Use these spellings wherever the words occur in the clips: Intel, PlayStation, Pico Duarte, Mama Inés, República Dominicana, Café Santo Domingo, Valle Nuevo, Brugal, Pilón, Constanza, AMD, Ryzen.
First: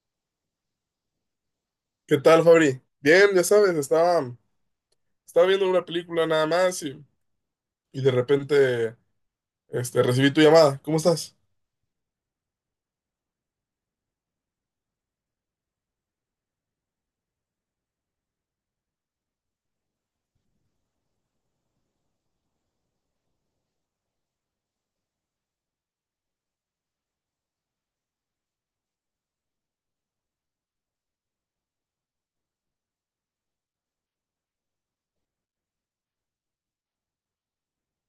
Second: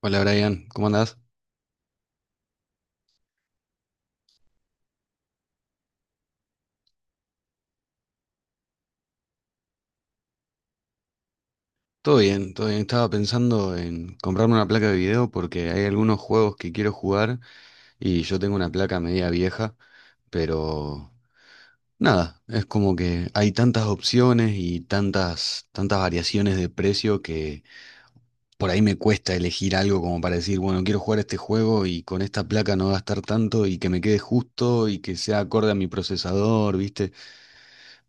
Hola Brian, ¿cómo andás? ¿Qué tal, Fabri? Bien, ya sabes, estaba viendo una película nada más y de repente recibí tu llamada. ¿Cómo estás? Todo bien, todo bien. Estaba pensando en comprarme una placa de video porque hay algunos juegos que quiero jugar y yo tengo una placa media vieja, pero nada, es como que hay tantas opciones y tantas variaciones de precio que por ahí me cuesta elegir algo como para decir, bueno, quiero jugar este juego y con esta placa no gastar tanto y que me quede justo y que sea acorde a mi procesador, ¿viste?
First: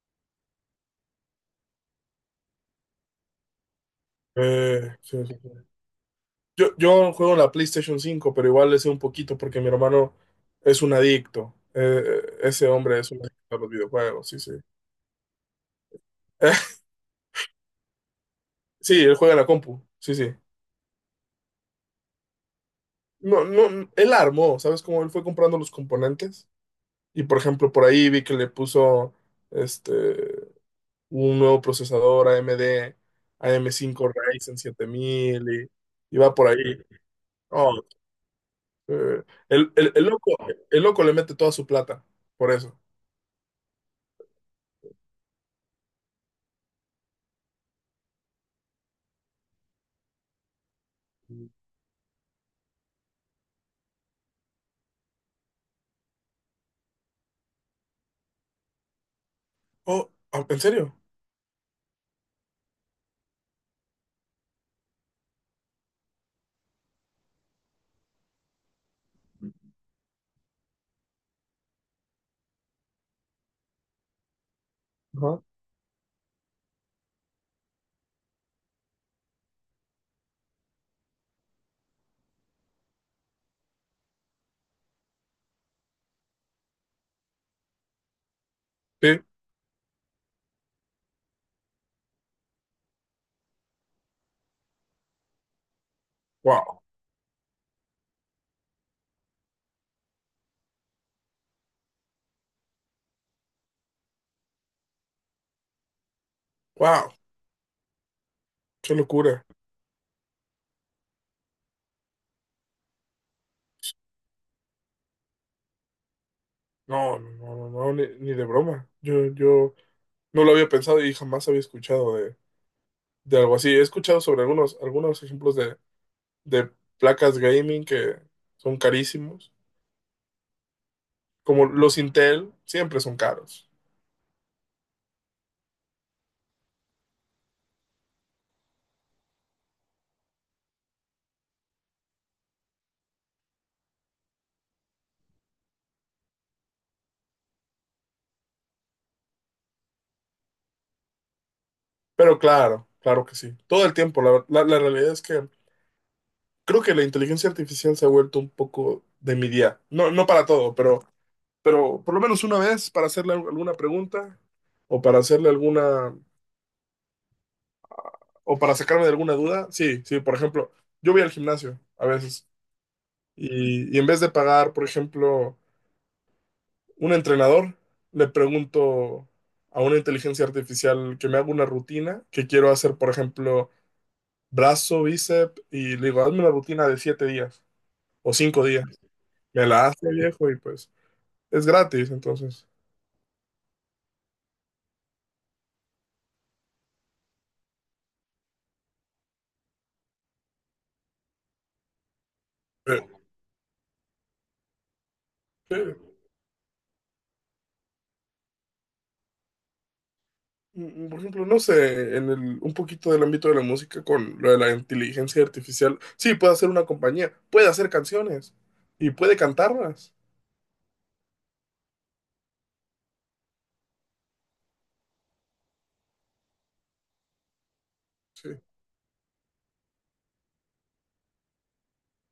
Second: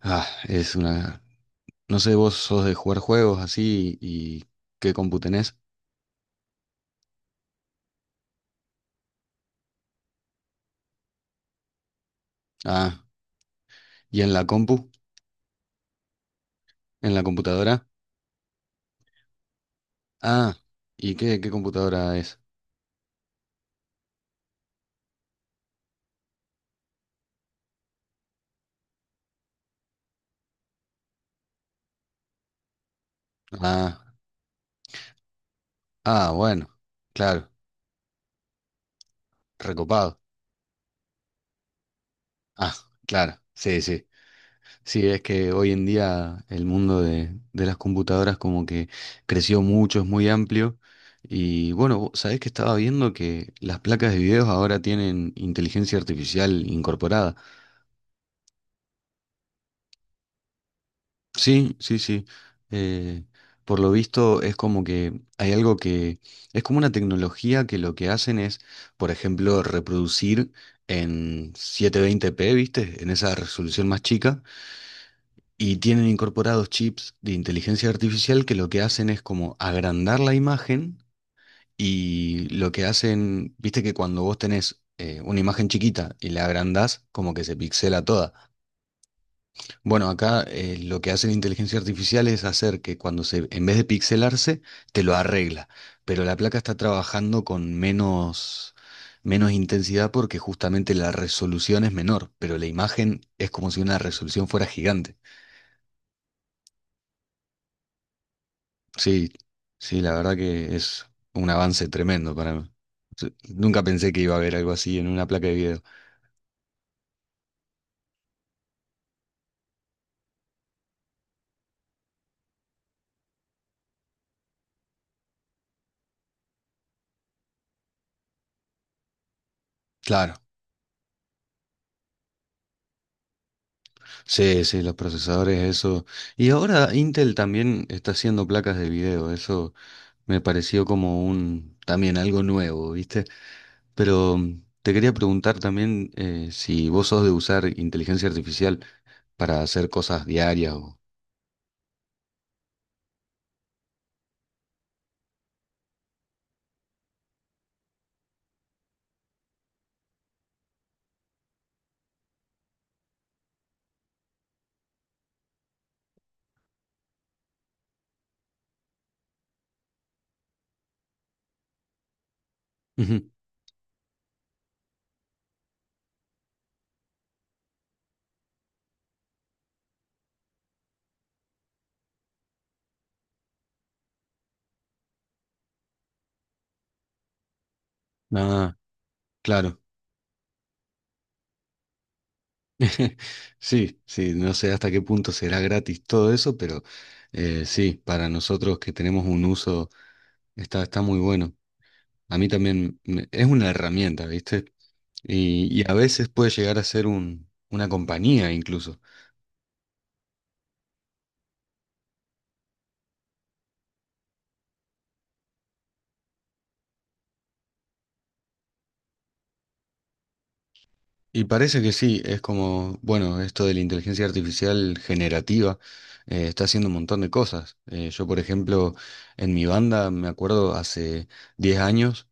Ah, es una no sé, vos sos de jugar juegos así y qué Eh, compu sí, sí, tenés. sí. Yo juego en la PlayStation cinco, pero igual le sé un poquito porque mi hermano es un adicto. Ese hombre Ah, es un adicto a los ¿y videojuegos, en sí, la sí. compu? ¿En la computadora? Sí, él juega en la compu, sí, sí. Ah, ¿y qué computadora es? No, no, él armó, ¿sabes cómo? Él fue comprando los componentes y, por ejemplo, por ahí vi que le puso, este, un nuevo procesador AMD, Ah, AM5 Ryzen 7000, y ah, va por bueno, ahí. claro, Oh, eh, el, el recopado. loco, el loco le mete toda su plata por Ah, eso. claro, sí, sí. Sí, es que hoy en día el mundo de las computadoras como que creció mucho, es muy amplio. Y bueno, vos ¿sabés que estaba viendo que las placas de videos ahora tienen inteligencia artificial incorporada? Oh, ¿En serio? Sí, sí, sí. Eh, por lo visto es como que hay algo que es como una tecnología que lo que hacen es, por ejemplo, reproducir en 720p, ¿viste? En esa resolución más chica. Ajá. Y tienen incorporados chips de inteligencia artificial que lo que hacen es como agrandar la imagen y lo que hacen, ¿viste? Que cuando vos tenés una imagen chiquita y la agrandás, como que se pixela toda. Sí. Bueno, acá lo que hace la inteligencia artificial es hacer que cuando se, en vez de pixelarse, te lo arregla. Pero la placa está Wow, trabajando con menos intensidad porque justamente la resolución es menor, pero la imagen es como si una resolución fuera gigante. wow, qué Sí, locura. sí, la verdad que es un avance tremendo para mí. Sí, nunca pensé que iba a haber algo así en una placa de video. No, no, no, no, no, ni, ni de broma. Yo no lo había pensado y jamás había escuchado de algo así. He escuchado sobre algunos, algunos ejemplos de placas gaming que son carísimos, Claro, como los Intel, siempre son caros. sí, sí, los procesadores, eso. Y ahora Intel también está haciendo placas de video, eso. Me pareció como un también algo nuevo, ¿viste? Pero te quería preguntar también si vos sos de usar inteligencia artificial para hacer cosas diarias Pero claro, claro que sí. Todo el tiempo. La, la realidad es que creo que la inteligencia artificial se ha vuelto un poco de mi día. No, no para todo, pero por lo menos una vez para hacerle alguna pregunta o para hacerle alguna o para sacarme de alguna duda. Sí, sí, por ejemplo, yo voy al gimnasio a veces Ujú. Y en vez de pagar, por ejemplo, un entrenador, le pregunto a una inteligencia artificial que me haga una rutina que quiero hacer, por ejemplo brazo, bíceps, y le digo, hazme la rutina de siete días o cinco Ah, días. Me claro. la hace viejo y pues es gratis, entonces. Sí, sí, no sé hasta qué punto será gratis todo eso, pero sí, para nosotros que tenemos un uso está muy bueno. A mí también Eh, es una herramienta, ¿viste? Y a eh, veces puede llegar a ser una compañía incluso. Por ejemplo, no sé, en el, un poquito del ámbito de la música con lo de la inteligencia artificial, sí, puede hacer una compañía, puede hacer canciones y puede cantarlas. Y parece que sí, es como, bueno, esto de la inteligencia artificial generativa está haciendo un montón de cosas. Yo, por Sí, ejemplo, en mi banda, me acuerdo hace 10 años,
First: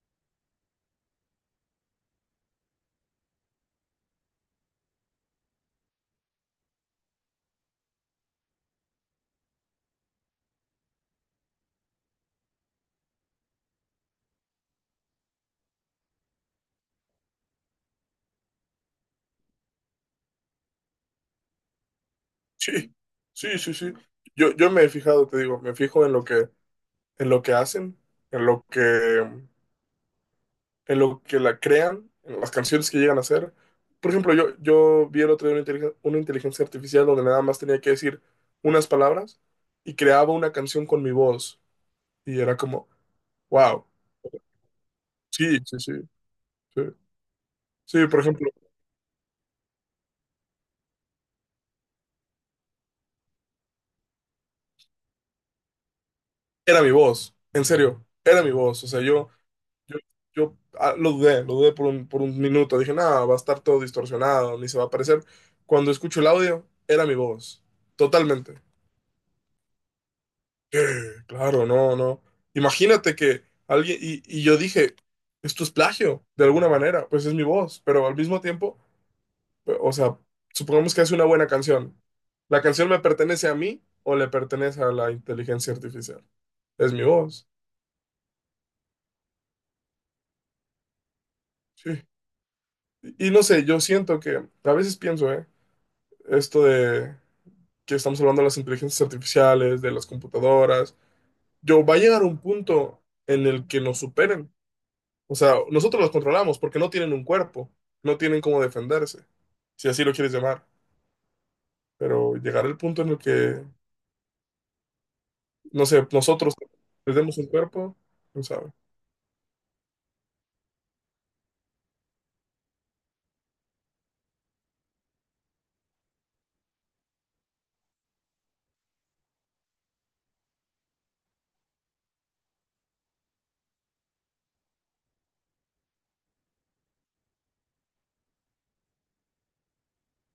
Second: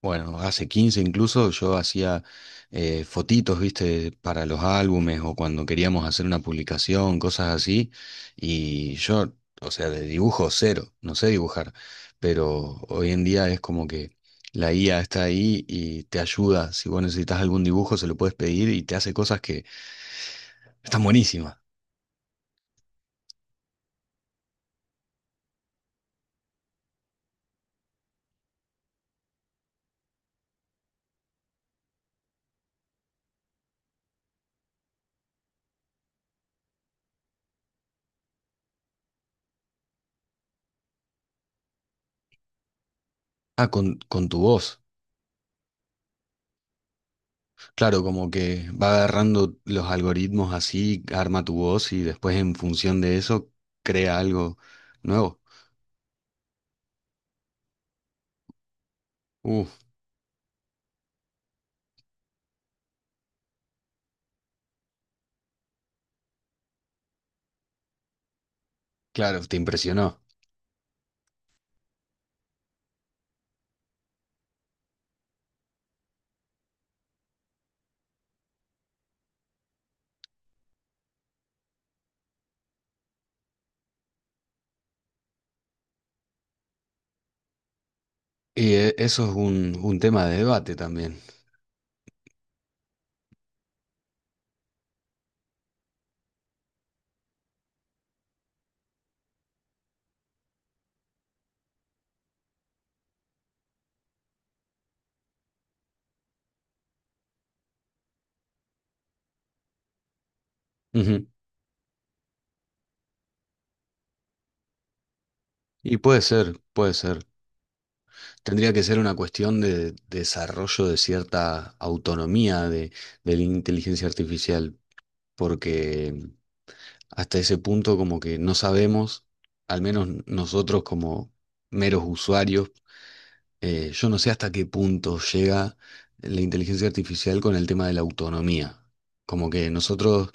bueno, hace 15 incluso yo hacía fotitos, viste, para los álbumes o cuando queríamos hacer una publicación, cosas así. Y yo, o sea, de dibujo cero, no sé dibujar, pero hoy en día es como que la IA está ahí y te ayuda. Si vos necesitas algún dibujo, se lo puedes pedir y te hace cosas que están buenísimas. sí, sí, sí, sí. Yo me he fijado, te digo, me fijo en lo que hacen, en lo que en lo que la crean, en las canciones que llegan a hacer. Por ejemplo, yo vi el otro día una una inteligencia artificial donde nada más tenía que decir unas palabras y creaba una canción con mi voz. Y era como, Ah, wow, con tu voz. sí, sí, sí, sí. Claro, Sí, por como ejemplo, que va agarrando los algoritmos así, arma tu voz y después en función de eso crea algo nuevo. era mi voz, en serio, era mi voz. O sea, yo, Uf, yo, lo dudé por un minuto. Dije, nada, va a estar todo distorsionado, ni se va a aparecer. Cuando escucho el audio, era mi voz, totalmente. claro, te impresionó. Claro, no, no. Imagínate que alguien, y yo dije, esto es plagio, de alguna manera, pues es mi voz, pero al mismo tiempo, o sea, supongamos que hace una buena canción. ¿La canción me pertenece a mí o le pertenece a la inteligencia artificial? Es mi voz, Y eso es un tema de debate también. sí. Y no sé, yo siento que, a veces pienso, ¿eh? Esto de que estamos hablando de las inteligencias artificiales, de las computadoras, yo va a llegar un punto en el que nos superen. O sea, nosotros los controlamos porque no tienen un cuerpo, no tienen cómo defenderse, si así lo quieres llamar. Ujú. Pero llegar el punto en el que, no Y sé, puede nosotros ser, puede les ser. demos un cuerpo, no Tendría sabe. que ser una cuestión de desarrollo de cierta autonomía de la inteligencia artificial, porque hasta ese punto como que no sabemos, al menos nosotros como meros usuarios. Yo no sé hasta qué punto llega la inteligencia artificial con el tema de la autonomía. Como que nosotros,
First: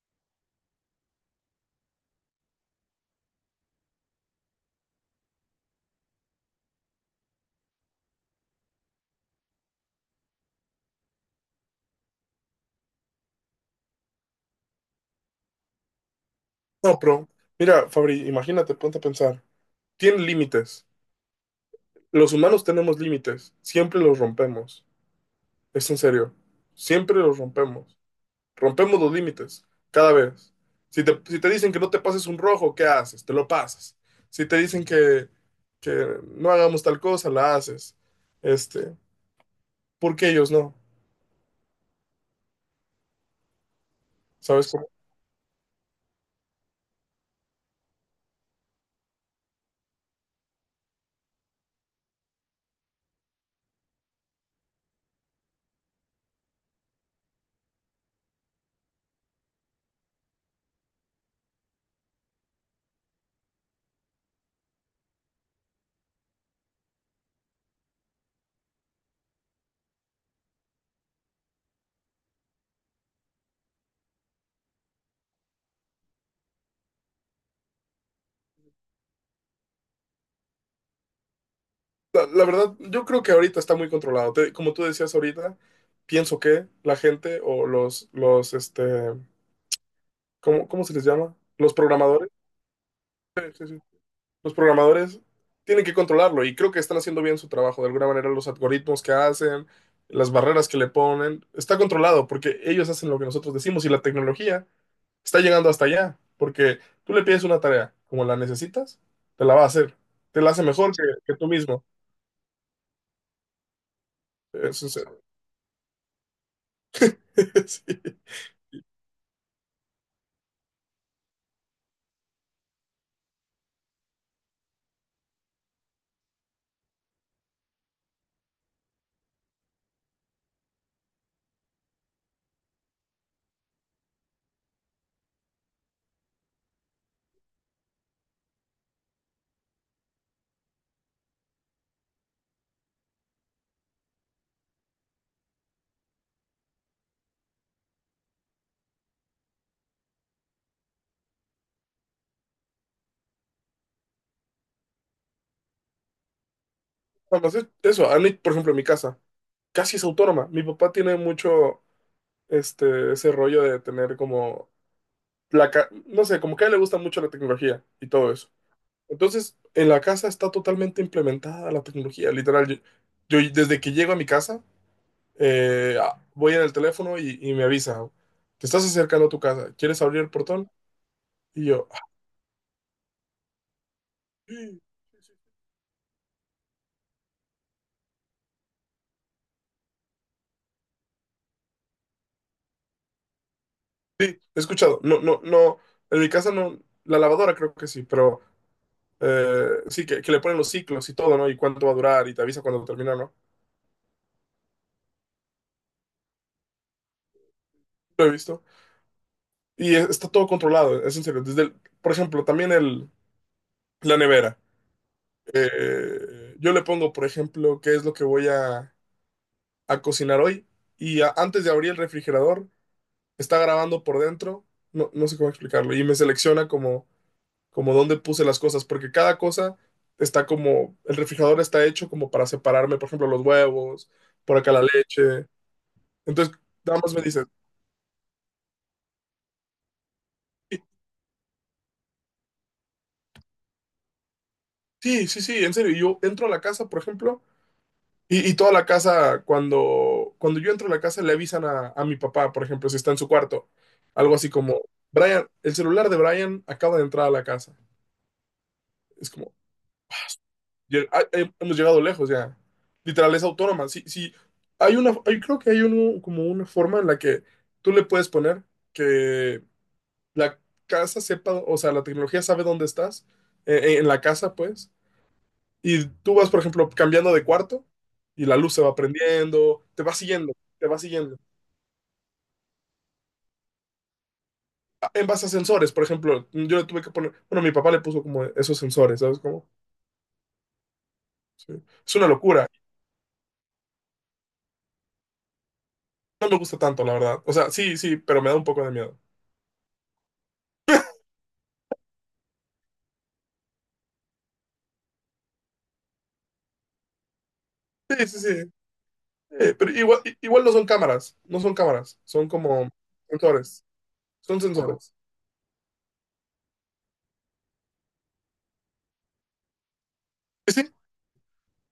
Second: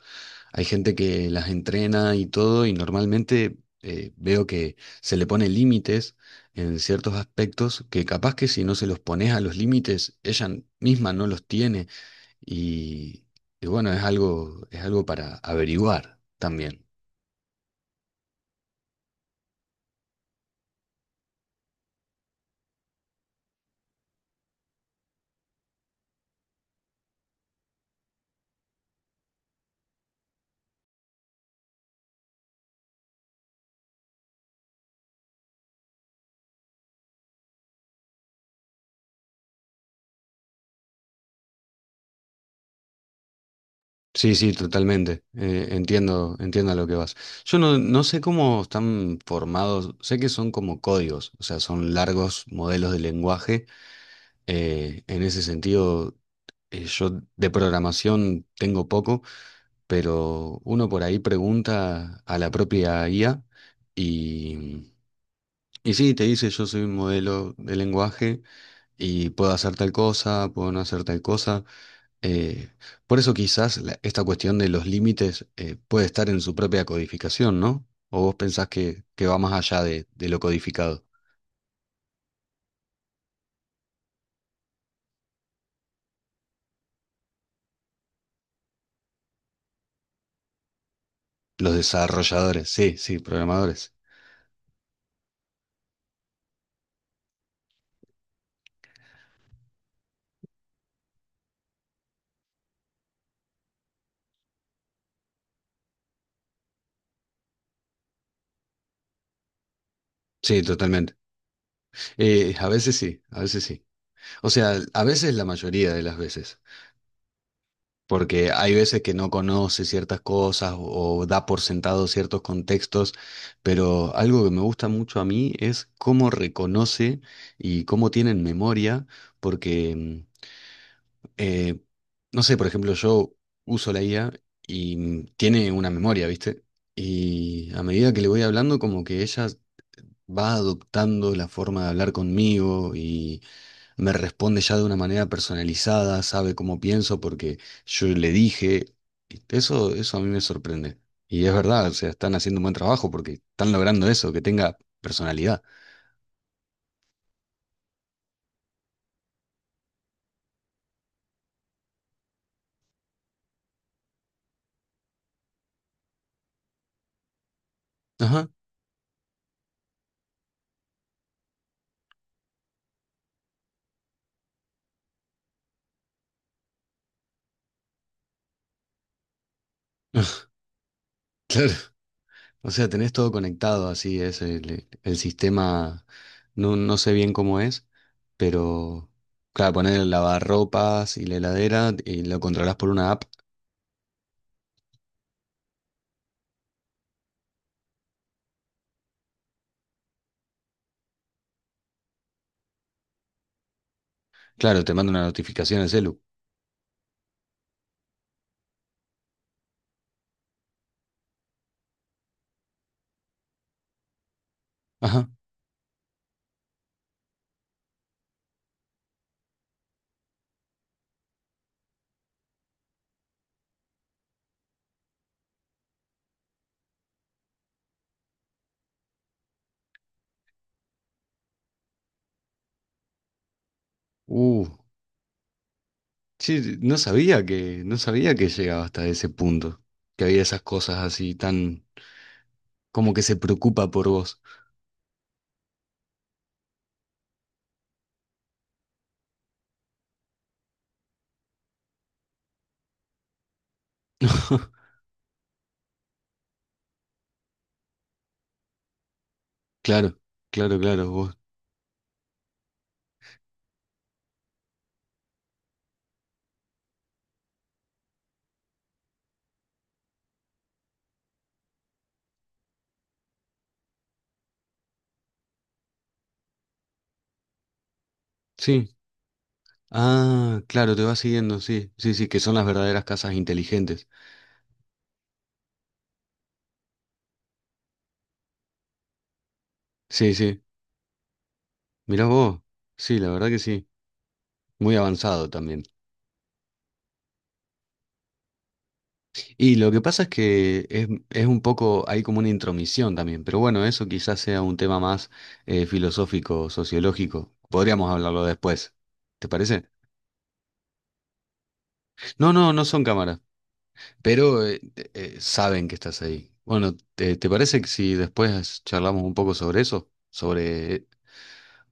hay gente que las entrena y todo, y normalmente veo que se le pone límites en ciertos aspectos que capaz que si no se los pones a los límites, ella misma no los tiene. Y, y bueno, es algo para averiguar también. No, pero mira, Fabri, imagínate, ponte a pensar. Tienen límites. Los humanos tenemos límites, siempre los rompemos. Es en serio, siempre los rompemos. Rompemos los límites cada vez. Si te dicen que no te pases un rojo, ¿qué haces? Te lo pasas. Si te dicen que no hagamos tal cosa, la haces. Este, ¿Por qué ellos no? Sí, sí, ¿Sabes cómo? totalmente. Entiendo, entiendo a lo que vas. Yo no sé cómo están formados, sé que son como códigos, o sea, son largos modelos de lenguaje. En ese sentido, yo de programación tengo poco, pero uno por ahí pregunta a la propia IA y, y sí, te dice, yo soy un modelo de lenguaje y puedo hacer tal cosa, puedo no hacer tal cosa. Eh, por eso quizás esta cuestión de los límites puede estar en su propia codificación, ¿no? ¿O vos pensás que va más allá de lo codificado? La verdad, yo creo que ahorita está muy controlado. Como tú decías ahorita, pienso que la gente o ¿cómo, cómo se les llama? Los Los programadores. desarrolladores, sí, sí, Sí, sí, sí. programadores. Los programadores tienen que controlarlo y creo que están haciendo bien su trabajo. De alguna manera, los algoritmos que hacen, las barreras que le ponen, está controlado porque ellos hacen lo que nosotros decimos y la tecnología está llegando hasta allá. Porque tú le pides una tarea como la necesitas, te la va a hacer. Te la Sí, hace mejor totalmente. que tú mismo. A veces sí, a veces sí. O sea, Eso es, a veces la mayoría de las veces. sí. Porque hay veces que no conoce ciertas cosas o da por sentado ciertos contextos, pero algo que me gusta mucho a mí es cómo reconoce y cómo tienen memoria, porque, mm, eh, no sé, por ejemplo, yo uso la IA y tiene una memoria, ¿viste? Y a medida que le voy hablando, como que ella va adoptando la forma de hablar conmigo y me responde ya de una manera personalizada, sabe cómo pienso porque yo le dije. Eso a mí me sorprende. Y es verdad, o sea, están haciendo un buen trabajo porque están logrando eso, que tenga personalidad. Además, eso, a mí, por ejemplo, en mi casa, casi es autónoma. Mi papá tiene mucho ese rollo de tener como, no sé, como que a él le gusta mucho la tecnología y todo Ajá, eso. Entonces, en la casa está totalmente implementada la tecnología, literal. Yo desde que llego a mi casa, voy en el teléfono y me avisa, te estás acercando a tu casa, ¿quieres abrir el portón? Y claro. yo, "Ah, O sea, tenés todo conectado, así es sí, el sí, sí, sistema, no sé bien cómo es, pero claro, poner el lavarropas y la heladera y lo controlás por una app. sí, he escuchado. No, no, no, en mi casa no, la lavadora creo que sí, pero sí, que le ponen los ciclos y todo, ¿no? Y cuánto va a durar y te avisa cuando termina, ¿no? Claro, te manda una notificación al celu. Lo he visto. Y está todo controlado, es en serio. Por ejemplo, también la nevera. Ajá. Yo le pongo, por ejemplo, qué es lo que voy a cocinar hoy. Y antes de abrir el refrigerador, está grabando por dentro. No, no sé cómo explicarlo. Y me selecciona como, como dónde puse las cosas. Porque cada cosa está como. El refrigerador está hecho como para separarme. Por ejemplo, los huevos. Por Uh, acá la leche. Entonces, sí, sí, no nada más me sabía dice. que, no sabía que llegaba hasta ese punto, que había esas cosas así tan, como que se preocupa por vos. Sí, sí, sí, en serio. Y yo entro a la casa, por ejemplo. Y toda la casa, cuando yo entro a la casa, le avisan a mi papá, por ejemplo, si está en su cuarto. Algo así como, Brian, el celular de Brian acaba de entrar a la casa. Es como, Claro, claro, claro, vos. Hemos llegado lejos ya. Literal, es autónoma. Sí, sí, hay una, creo que hay uno, como una forma en la que tú le puedes poner que la casa sepa, o sea, la tecnología sabe dónde estás, en la casa, pues. Y tú vas, por ejemplo, cambiando de cuarto y la luz se Sí. va prendiendo, te va siguiendo, Ah, te claro, va te va siguiendo, siguiendo, sí, sí, sí, que son las verdaderas casas inteligentes. en base a sensores, por ejemplo, yo le tuve que poner, bueno, mi papá le puso como esos sensores, ¿sabes cómo? Sí, sí. Sí. Es Mirá una vos, locura. sí, la verdad que sí, muy avanzado también. No me gusta tanto, la verdad. O sea, sí, sí, pero me da un poco de miedo. Y lo que pasa es que es, es un poco, hay como una intromisión también, pero bueno, eso quizás sea un tema más filosófico, sociológico. Podríamos Sí, sí, hablarlo sí. después, ¿te parece? Pero igual, igual no son cámaras, no son cámaras, son No, no, no como son cámaras, sensores, son pero sensores. Saben que estás ahí. Bueno, ¿te parece que si después charlamos un poco sobre eso? Sí, sí.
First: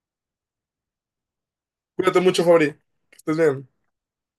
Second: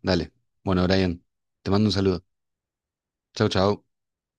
Dale. Bueno, Brian, te mando un Cuídate saludo. mucho, Fabri. Que estés Chau, bien. chau.